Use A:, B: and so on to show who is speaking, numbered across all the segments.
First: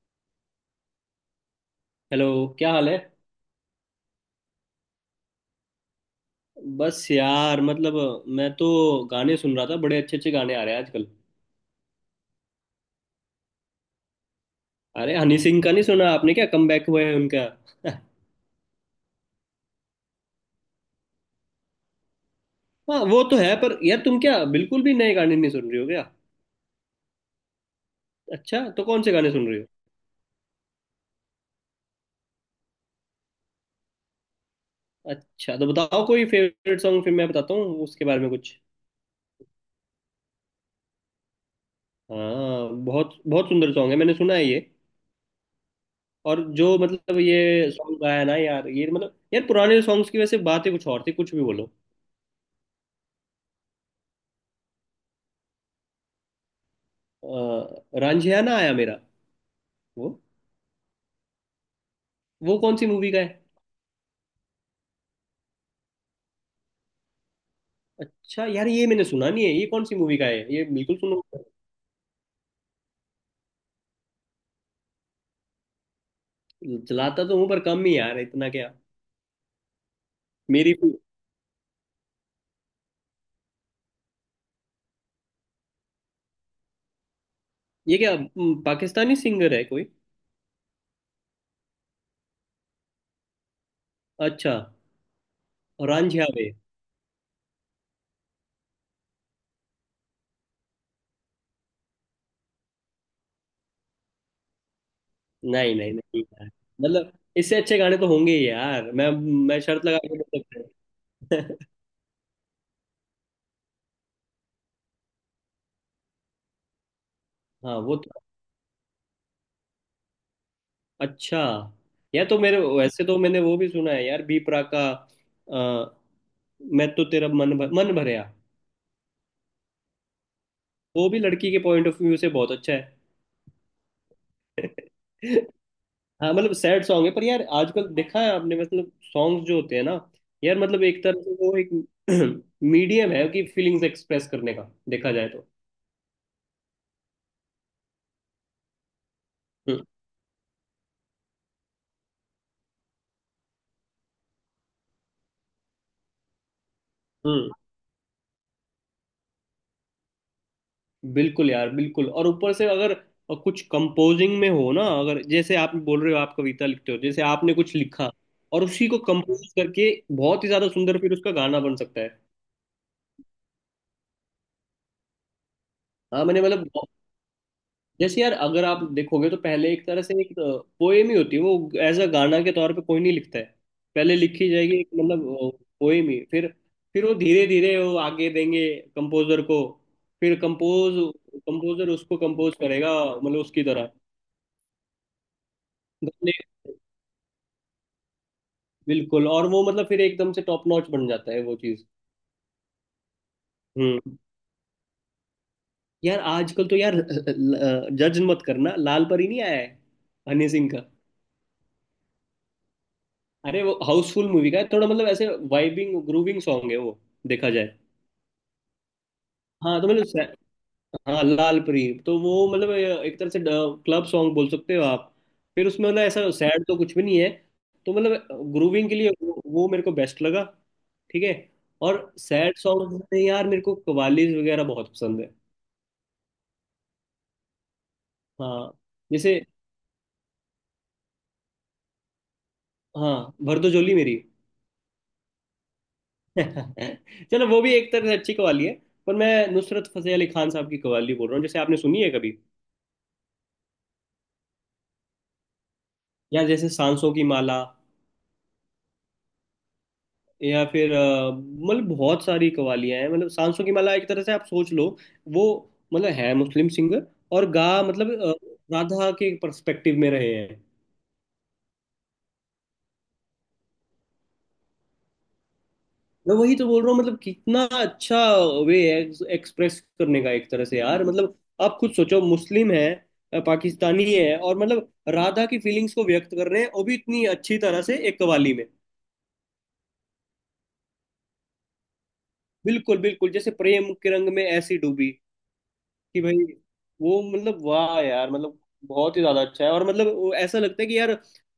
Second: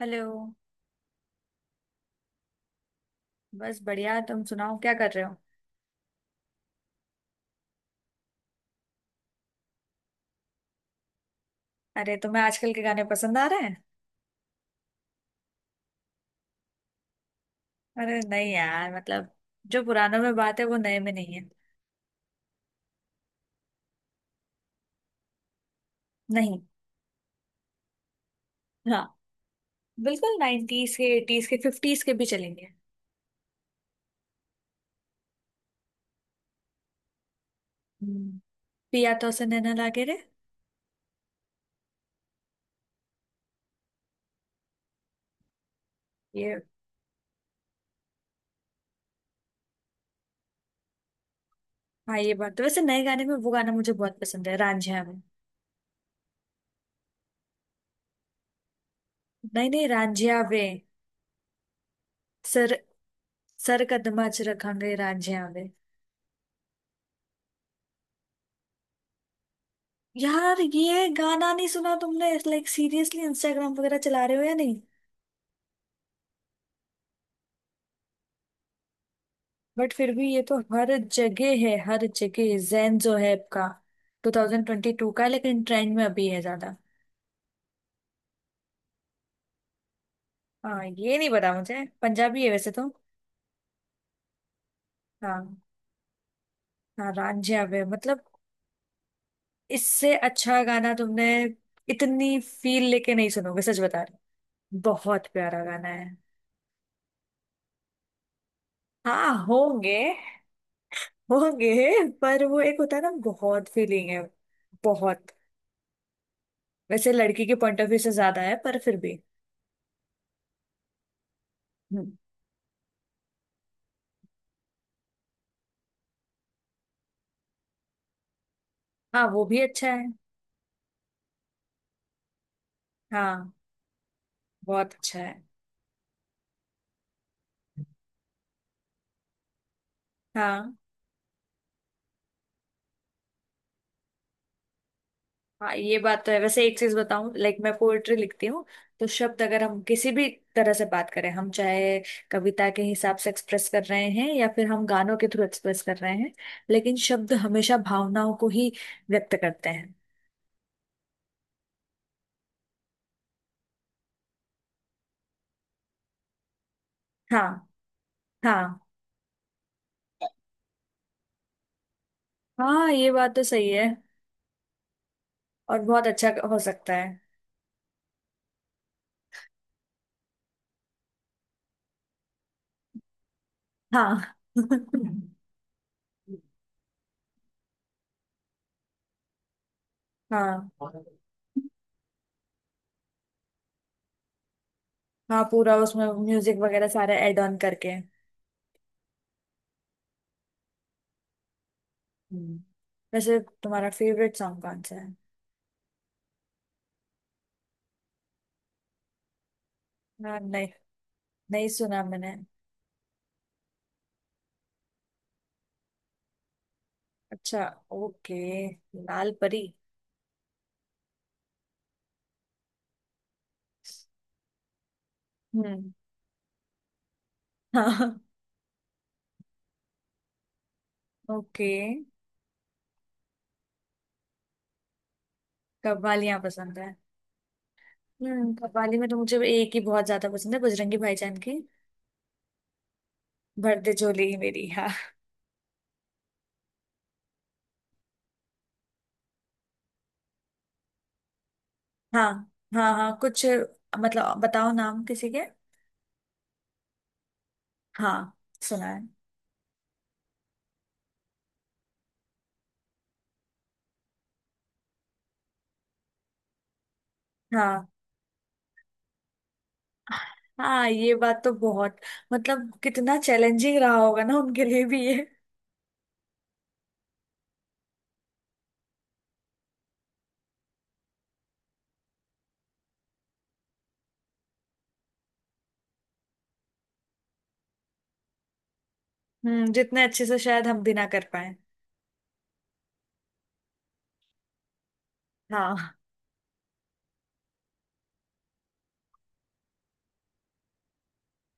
A: Hello.
B: Hello. क्या हाल है।
A: बस बढ़िया, तुम सुनाओ क्या कर रहे हो?
B: बस यार मतलब मैं तो गाने सुन रहा था। बड़े अच्छे अच्छे गाने आ रहे हैं आजकल।
A: अरे तुम्हें आजकल के गाने पसंद आ रहे हैं?
B: अरे हनी सिंह का नहीं सुना आपने? क्या कमबैक हुआ है उनका।
A: अरे नहीं यार, मतलब जो पुरानों में बात है वो नए में नहीं है।
B: हाँ वो तो है पर यार तुम क्या बिल्कुल भी नए गाने नहीं सुन रही हो क्या?
A: नहीं।
B: अच्छा तो कौन
A: हाँ,
B: से गाने सुन रही हो?
A: बिल्कुल। नाइन्टीज के, एटीज के, फिफ्टीज के भी चलेंगे।
B: अच्छा तो बताओ कोई फेवरेट सॉन्ग, फिर मैं बताता हूँ उसके बारे में
A: हम्म,
B: कुछ।
A: पिया तो से नैना लागे रे।
B: हाँ बहुत बहुत सुंदर सॉन्ग है, मैंने सुना है ये। और
A: ये,
B: जो मतलब ये सॉन्ग गाया ना यार, ये मतलब यार पुराने सॉन्ग्स की वैसे बात ही कुछ और थी, कुछ भी बोलो।
A: हाँ ये बात तो। वैसे नए गाने में वो गाना मुझे बहुत पसंद है, रांझिया में।
B: रांझियाना आया मेरा।
A: नहीं नहीं
B: वो
A: रांझिया वे।
B: वो
A: सर,
B: कौन सी मूवी का है?
A: सर कदमा च रखांगे रांझिया वे।
B: अच्छा यार ये मैंने सुना नहीं है, ये कौन सी मूवी का है
A: यार
B: ये, बिल्कुल
A: ये
B: सुनो।
A: गाना नहीं सुना तुमने? लाइक सीरियसली, इंस्टाग्राम वगैरह चला रहे हो या नहीं?
B: चलाता तो हूँ पर कम ही यार, इतना क्या।
A: बट फिर भी ये तो
B: मेरी।
A: हर जगह है, हर जगह। जैन जो है आपका। 2022 का है, लेकिन ट्रेंड में अभी है ज्यादा।
B: ये क्या पाकिस्तानी सिंगर है कोई?
A: हाँ ये नहीं पता मुझे, पंजाबी है वैसे तो।
B: अच्छा।
A: हाँ।
B: रांझिया वे।
A: हाँ रांझा वे, मतलब इससे अच्छा गाना तुमने इतनी फील लेके नहीं सुनोगे, सच बता रही। बहुत प्यारा
B: नहीं
A: गाना
B: नहीं
A: है।
B: नहीं यार मतलब इससे अच्छे गाने तो होंगे ही यार। मैं
A: हाँ
B: मैं शर्त
A: होंगे।
B: लगा के बोल सकता हूँ।
A: होंगे, पर वो एक होता है ना, बहुत फीलिंग है। बहुत। वैसे लड़की के
B: हाँ
A: पॉइंट ऑफ
B: वो
A: व्यू से
B: तो।
A: ज्यादा है, पर फिर भी।
B: अच्छा।
A: हम्म,
B: यार तो मेरे वैसे तो मैंने वो भी सुना है यार, बी प्राक का। अ, मैं तो तेरा मन भरया।
A: हाँ वो भी अच्छा है।
B: वो भी लड़की के पॉइंट ऑफ व्यू से बहुत अच्छा है।
A: हाँ, बहुत अच्छा है।
B: हाँ मतलब सैड सॉन्ग है पर यार आजकल देखा है आपने मतलब सॉन्ग्स जो होते हैं ना। यार
A: हाँ।
B: मतलब एक तरह से वो एक मीडियम है कि फीलिंग्स एक्सप्रेस करने का, देखा जाए तो।
A: हाँ ये बात तो है। वैसे एक चीज बताऊं, लाइक मैं पोएट्री लिखती हूँ, तो शब्द अगर हम
B: हम्म।
A: किसी भी तरह से बात करें, हम चाहे कविता के हिसाब से एक्सप्रेस कर रहे हैं या फिर हम गानों के थ्रू एक्सप्रेस कर रहे हैं, लेकिन शब्द
B: हम्म।
A: हमेशा भावनाओं को ही व्यक्त करते हैं।
B: बिल्कुल यार बिल्कुल। और ऊपर से अगर कुछ कंपोजिंग में हो ना, अगर जैसे आप बोल रहे हो आप कविता लिखते हो, जैसे
A: हाँ।
B: आपने कुछ लिखा
A: हाँ।
B: और उसी को कंपोज करके बहुत ही ज्यादा सुंदर फिर उसका गाना बन सकता है।
A: हाँ ये बात तो सही है, और बहुत
B: हाँ
A: अच्छा
B: मैंने
A: हो
B: मतलब
A: सकता है।
B: जैसे यार अगर आप देखोगे तो पहले एक तरह से एक पोएम ही होती है वो, एज अ गाना के तौर पे कोई नहीं लिखता है। पहले
A: हाँ।
B: लिखी जाएगी एक मतलब पोएम ही। फिर फिर वो धीरे धीरे वो आगे देंगे कंपोजर को। फिर
A: हाँ।
B: कंपोज, कंपोजर उसको कंपोज करेगा मतलब उसकी तरह
A: हाँ पूरा उसमें
B: गाने।
A: म्यूजिक वगैरह सारे ऐड ऑन करके।
B: बिल्कुल। और वो मतलब फिर एकदम से टॉप नॉच बन जाता है वो चीज।
A: हम्म। वैसे तुम्हारा
B: हम्म।
A: फेवरेट सॉन्ग कौन सा है?
B: यार आजकल तो यार जज मत करना, लाल परी नहीं आया है,
A: हाँ,
B: हनी
A: नहीं।
B: सिंह का।
A: नहीं सुना मैंने।
B: अरे वो हाउसफुल मूवी का है, थोड़ा मतलब ऐसे वाइबिंग ग्रूविंग सॉन्ग है वो, देखा
A: अच्छा,
B: जाए।
A: ओके, लाल परी।
B: हाँ तो मतलब हाँ लाल परी तो वो मतलब एक तरह से क्लब सॉन्ग बोल सकते हो आप। फिर उसमें
A: हम्म।
B: मतलब ऐसा सैड तो कुछ भी नहीं है। तो
A: हाँ।
B: मतलब ग्रूविंग के लिए वो मेरे को बेस्ट लगा। ठीक है।
A: ओके।
B: और सैड सॉन्ग में यार मेरे को कवालीज वगैरह बहुत पसंद है।
A: कव्वालियाँ पसंद है।
B: हाँ
A: कव्वाली में तो मुझे
B: जैसे
A: एक ही बहुत ज्यादा पसंद है, बजरंगी भाईजान की।
B: हाँ भर दो
A: भर दे
B: झोली मेरी।
A: झोली ही मेरी, हाँ।
B: चलो वो भी एक तरह से अच्छी कवाली है, पर मैं नुसरत फतेह अली खान साहब की कवाली बोल रहा हूँ, जैसे आपने सुनी है
A: हाँ।
B: कभी?
A: हाँ हाँ, कुछ मतलब बताओ नाम किसी के।
B: या जैसे सांसों की माला,
A: हाँ, सुना है।
B: या फिर मतलब बहुत सारी कवालियां हैं। मतलब सांसों की माला एक तरह से आप सोच लो वो। मतलब है मुस्लिम सिंगर और गा
A: हाँ।
B: मतलब राधा के पर्सपेक्टिव में रहे हैं।
A: हाँ ये बात तो बहुत, मतलब कितना चैलेंजिंग रहा होगा ना उनके लिए भी ये।
B: मैं वही तो बोल रहा हूँ मतलब कितना अच्छा वे है एक्सप्रेस करने का एक तरह से, यार मतलब आप खुद सोचो, मुस्लिम है पाकिस्तानी है और मतलब राधा की फीलिंग्स को व्यक्त कर रहे हैं वो भी इतनी अच्छी तरह से एक कवाली में।
A: जितने अच्छे से शायद हम भी ना कर पाए।
B: बिल्कुल बिल्कुल। जैसे प्रेम के रंग में ऐसी डूबी
A: हाँ।
B: कि भाई वो मतलब वाह यार मतलब बहुत ही ज्यादा अच्छा है। और मतलब वो ऐसा लगता है कि यार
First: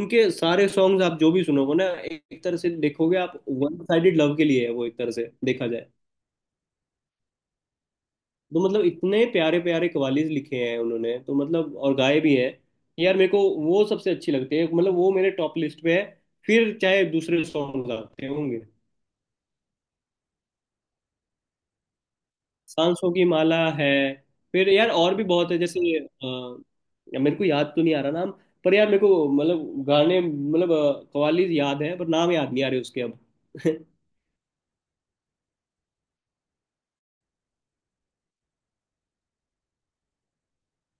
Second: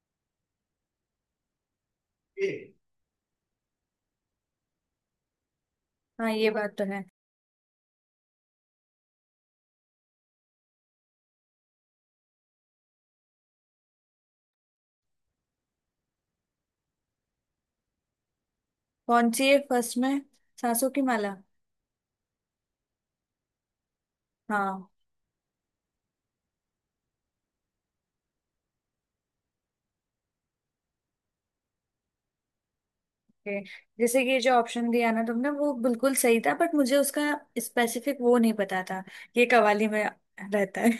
B: उनके सारे सॉन्ग्स आप जो भी सुनोगे ना, एक तरह से देखोगे आप, वन साइडेड लव के लिए है वो, एक तरह से देखा जाए।
A: हाँ ये बात तो है।
B: तो मतलब इतने प्यारे प्यारे कवालीज लिखे हैं उन्होंने, तो मतलब और गाए भी हैं यार। मेरे को वो सबसे अच्छी लगती है, मतलब वो मेरे टॉप लिस्ट पे है, फिर चाहे दूसरे सॉन्ग आते होंगे।
A: कौन सी है फर्स्ट में? सांसों की माला?
B: सांसों की माला है। फिर
A: हाँ।
B: यार और भी बहुत है, जैसे मेरे को याद तो नहीं आ रहा नाम, पर यार मेरे को मतलब गाने मतलब कव्वाली याद है पर नाम याद नहीं आ रहे उसके अब।
A: ओके। जैसे कि ये जो ऑप्शन दिया ना तुमने, वो बिल्कुल सही था, बट मुझे उसका स्पेसिफिक वो नहीं पता था, ये कव्वाली में रहता है।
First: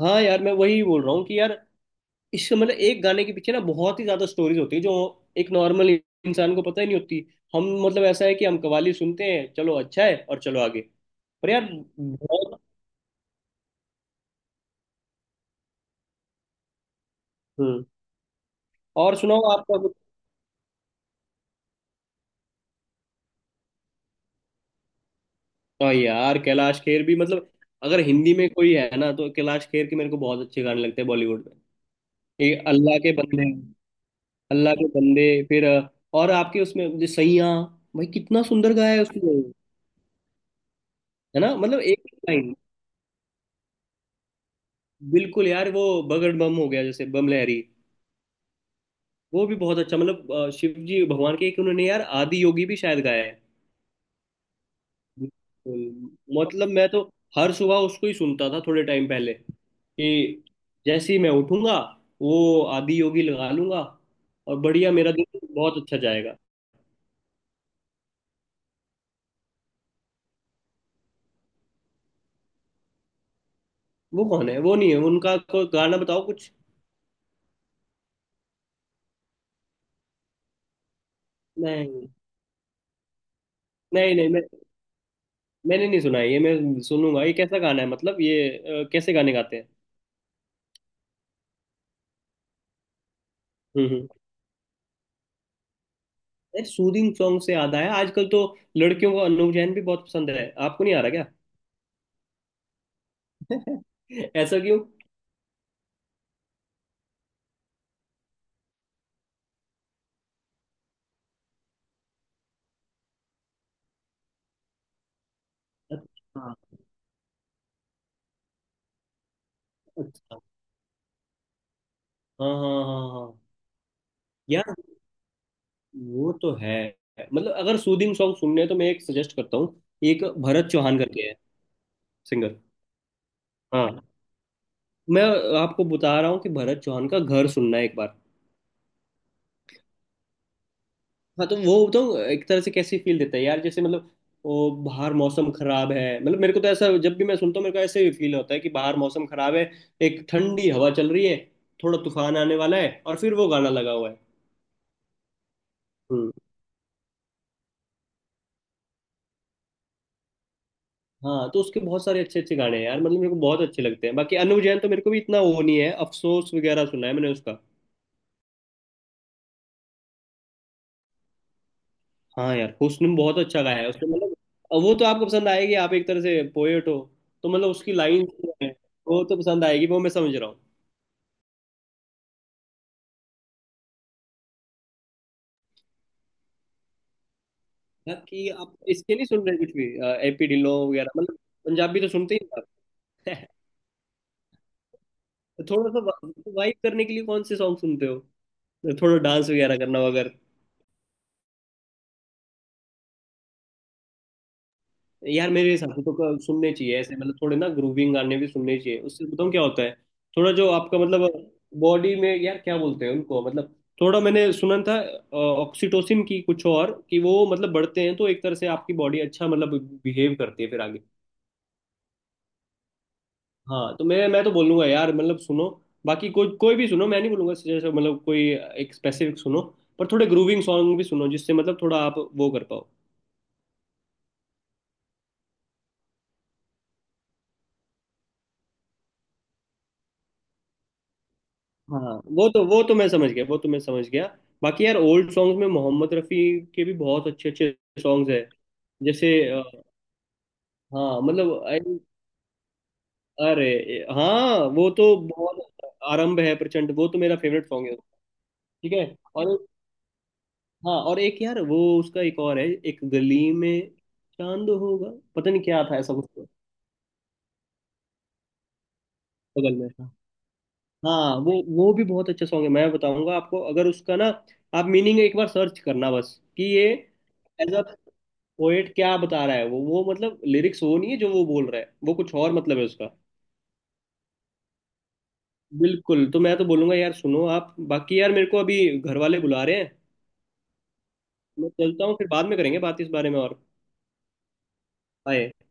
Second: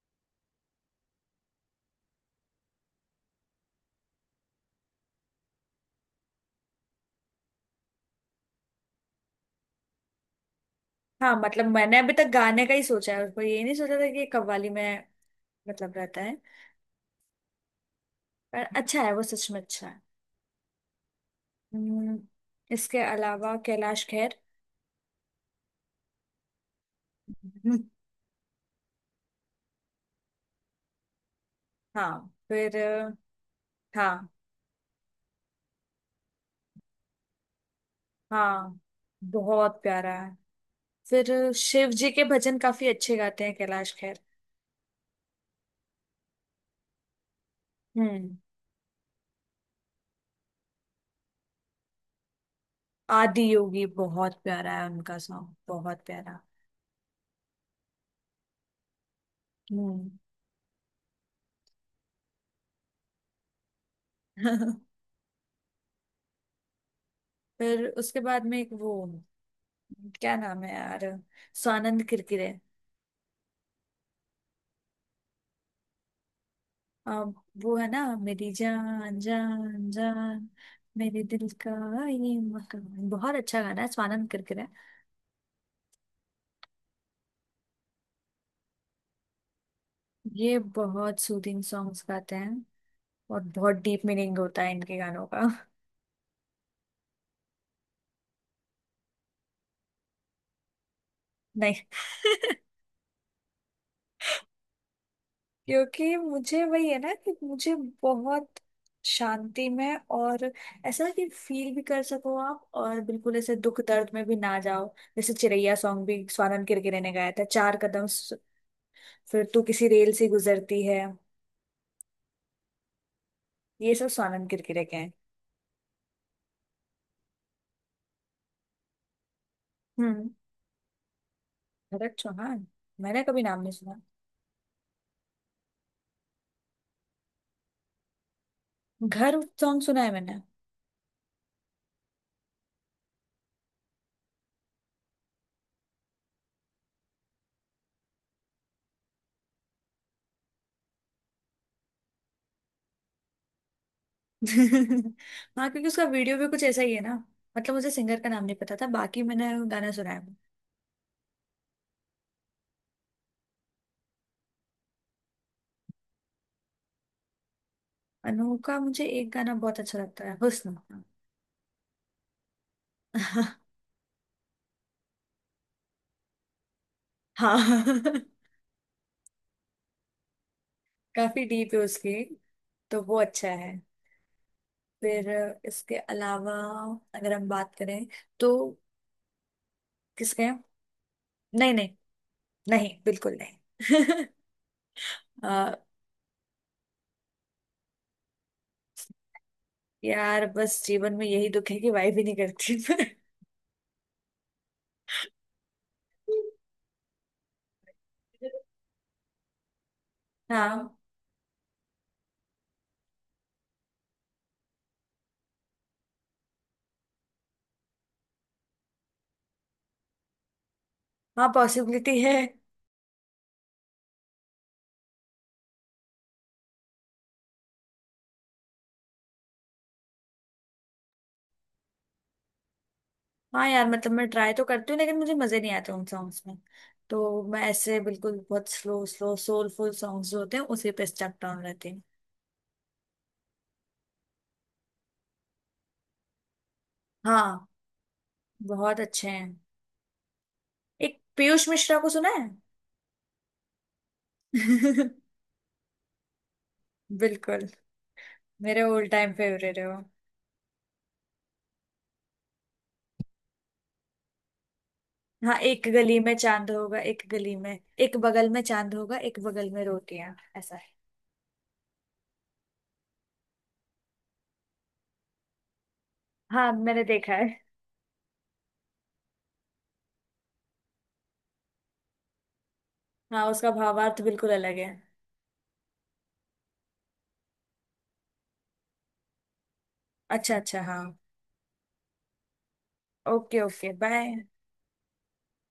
B: हाँ यार मैं वही बोल रहा हूँ कि यार इस मतलब एक गाने के पीछे ना बहुत ही ज्यादा स्टोरीज होती है जो एक नॉर्मल इंसान को पता ही नहीं होती। हम मतलब ऐसा है कि हम कव्वाली सुनते हैं, चलो अच्छा है और चलो आगे।
A: हाँ
B: पर
A: मतलब
B: यार
A: मैंने अभी तक
B: बहुत।
A: गाने का ही सोचा है उसको, ये नहीं सोचा था कि ये कव्वाली में मतलब रहता है।
B: हम्म।
A: पर अच्छा है,
B: और
A: वो
B: सुनाओ
A: सच में
B: आपका।
A: अच्छा है। हम्म, इसके अलावा कैलाश खेर।
B: हाँ यार कैलाश खेर भी मतलब
A: हम्म,
B: अगर हिंदी में कोई है ना, तो कैलाश खेर के मेरे को बहुत अच्छे गाने लगते हैं बॉलीवुड में।
A: हाँ
B: ये
A: फिर
B: अल्लाह के बंदे।
A: हाँ।
B: अल्लाह के बंदे फिर और आपके उसमें जो सैयां, भाई कितना सुंदर
A: हाँ
B: गाया है उसने।
A: बहुत प्यारा है। फिर
B: है ना मतलब
A: शिव
B: एक
A: जी के
B: लाइन।
A: भजन काफी अच्छे गाते हैं कैलाश खेर।
B: बिल्कुल यार वो बगड़ बम हो गया, जैसे बम लहरी।
A: हम्म
B: वो भी बहुत अच्छा मतलब शिव जी भगवान के, एक उन्होंने यार आदि योगी भी शायद गाया है।
A: आदि योगी बहुत प्यारा है उनका, सॉन्ग बहुत प्यारा।
B: बिल्कुल। मतलब मैं तो हर सुबह उसको ही सुनता था थोड़े टाइम पहले,
A: हम्म
B: कि जैसे ही मैं उठूंगा वो आदि योगी लगा लूंगा और बढ़िया मेरा दिन बहुत अच्छा जाएगा।
A: फिर उसके बाद में एक वो क्या नाम है यार, स्वानंद किरकिरे।
B: वो कौन है? वो नहीं है, उनका कोई गाना बताओ कुछ।
A: अम, वो है ना, मेरी जान जान जान, मेरे दिल का
B: नहीं
A: ये मकान, बहुत अच्छा गाना है,
B: नहीं नहीं
A: स्वानंद
B: मैं
A: किरकिरे।
B: मैंने नहीं सुना है ये, मैं सुनूंगा। ये कैसा गाना है मतलब ये कैसे गाने गाते हैं?
A: ये बहुत सूदिंग सॉन्ग्स गाते हैं और बहुत डीप
B: हम्म।
A: मीनिंग होता है इनके गानों का।
B: सूदिंग सॉन्ग से याद आया आजकल तो लड़कियों को अनूप जैन भी बहुत पसंद है, आपको नहीं आ रहा क्या?
A: नहीं।
B: ऐसा क्यों?
A: क्योंकि मुझे वही है ना कि मुझे बहुत शांति में, और ऐसा कि फील भी कर सको आप, और बिल्कुल ऐसे दुख दर्द में भी ना जाओ। जैसे चिरैया सॉन्ग भी
B: अच्छा
A: स्वानंद किरकिरे ने गाया था, फिर तू किसी रेल से
B: अच्छा।
A: गुजरती है,
B: हाँ हाँ हाँ हाँ।
A: ये सब स्वानंद
B: यार
A: किरकिरे के हैं।
B: वो तो है, मतलब अगर सूदिंग सॉन्ग सुनने हैं तो मैं एक सजेस्ट करता हूँ। एक
A: हम्म।
B: भरत चौहान करके है
A: भरत
B: सिंगर।
A: चौहान, मैंने कभी नाम नहीं सुना।
B: हाँ मैं आपको बता रहा हूँ कि भरत चौहान का घर सुनना है एक बार।
A: घर सॉन्ग सुना है मैंने।
B: हाँ तो वो तो एक तरह से कैसी फील देता है यार, जैसे मतलब वो बाहर मौसम खराब है, मतलब मेरे को तो ऐसा, जब भी मैं सुनता हूँ मेरे को ऐसे ही फील होता है कि बाहर मौसम खराब है, एक ठंडी हवा चल रही है, थोड़ा तूफान आने वाला है और फिर वो गाना लगा हुआ है।
A: हाँ, क्योंकि उसका
B: हम्म।
A: वीडियो भी कुछ ऐसा ही है ना। मतलब मुझे सिंगर का नाम नहीं पता था, बाकी मैंने गाना सुना है।
B: हाँ तो उसके बहुत सारे अच्छे अच्छे गाने हैं यार, मतलब मेरे को बहुत अच्छे लगते हैं। बाकी अनु जैन तो मेरे को भी इतना वो नहीं है, अफसोस वगैरह सुना है मैंने उसका।
A: अनु का मुझे एक गाना बहुत अच्छा लगता है, हुस्न।
B: हाँ यार हुस्न में बहुत अच्छा गाया है उसने मतलब। अब वो तो आपको पसंद आएगी, आप एक तरह से पोएट हो, तो मतलब उसकी
A: हाँ।
B: लाइन वो तो पसंद आएगी वो, मैं समझ रहा हूँ।
A: काफी डीप है उसके, तो वो अच्छा है। फिर इसके अलावा अगर हम बात करें
B: बाकी
A: तो
B: आप इसके नहीं सुन रहे कुछ भी?
A: किसके
B: एपी
A: हैं?
B: ढिल्लों वगैरह मतलब,
A: नहीं। नहीं
B: पंजाबी तो सुनते ही हो
A: नहीं बिल्कुल
B: आप।
A: नहीं। अ,
B: थोड़ा सा वाइब करने के लिए कौन से सॉन्ग सुनते हो, थोड़ा डांस वगैरह करना।
A: यार बस जीवन में यही दुख है कि वाइफ ही नहीं करती।
B: यार मेरे हिसाब से तो सुनने चाहिए ऐसे मतलब थोड़े ना ग्रूविंग गाने भी सुनने चाहिए, उससे बताऊँ क्या होता है। थोड़ा जो
A: हाँ।
B: आपका मतलब बॉडी में यार क्या बोलते हैं उनको, मतलब थोड़ा मैंने सुना था ऑक्सीटोसिन की कुछ, और कि वो मतलब बढ़ते हैं तो एक तरह से आपकी बॉडी अच्छा मतलब बिहेव करती है फिर आगे।
A: हाँ पॉसिबिलिटी है।
B: हाँ तो मैं तो बोलूंगा यार मतलब सुनो, बाकी कोई कोई भी सुनो, मैं नहीं बोलूंगा जैसे मतलब कोई एक स्पेसिफिक सुनो, पर थोड़े ग्रूविंग सॉन्ग भी सुनो जिससे मतलब थोड़ा आप वो कर पाओ।
A: हाँ यार मतलब मैं ट्राई तो करती हूँ, लेकिन मुझे मजे नहीं आते उन सॉन्ग्स में, तो मैं ऐसे बिल्कुल बहुत स्लो स्लो सोलफुल सॉन्ग्स जो होते हैं उसी पे स्टक डाउन रहती हूँ।
B: हाँ वो तो मैं समझ गया, वो तो मैं समझ गया। बाकी यार ओल्ड सॉन्ग्स में मोहम्मद रफ़ी के भी बहुत अच्छे
A: हाँ,
B: अच्छे सॉन्ग्स हैं।
A: बहुत अच्छे
B: जैसे
A: हैं। एक
B: हाँ मतलब
A: पीयूष मिश्रा को सुना है।
B: अरे हाँ वो तो बहुत आरंभ है प्रचंड, वो तो मेरा फेवरेट
A: बिल्कुल,
B: सॉन्ग है।
A: मेरे
B: ठीक है।
A: ऑल टाइम
B: और
A: फेवरेट है वो।
B: हाँ और एक यार वो उसका एक और है, एक गली में चांद होगा, पता
A: हाँ,
B: नहीं क्या
A: एक
B: था, ऐसा
A: गली
B: कुछ
A: में
B: तो,
A: चांद होगा, एक गली में, एक बगल में चांद होगा एक बगल
B: बगल
A: में
B: में था।
A: रोटियां, ऐसा है।
B: हाँ वो भी बहुत अच्छा सॉन्ग है। मैं बताऊंगा आपको, अगर उसका ना आप मीनिंग एक बार सर्च करना बस, कि
A: हाँ
B: ये
A: मैंने देखा है।
B: पोएट क्या बता रहा है, वो मतलब लिरिक्स वो नहीं है जो वो बोल रहा है, वो कुछ और मतलब है उसका।
A: हाँ उसका भावार्थ बिल्कुल अलग है।
B: बिल्कुल। तो मैं तो बोलूंगा यार सुनो आप, बाकी यार मेरे को अभी घर वाले बुला रहे हैं,
A: अच्छा अच्छा, हाँ।
B: मैं चलता हूँ, फिर बाद में करेंगे बात इस बारे में और।
A: Okay okay, bye.
B: बाय।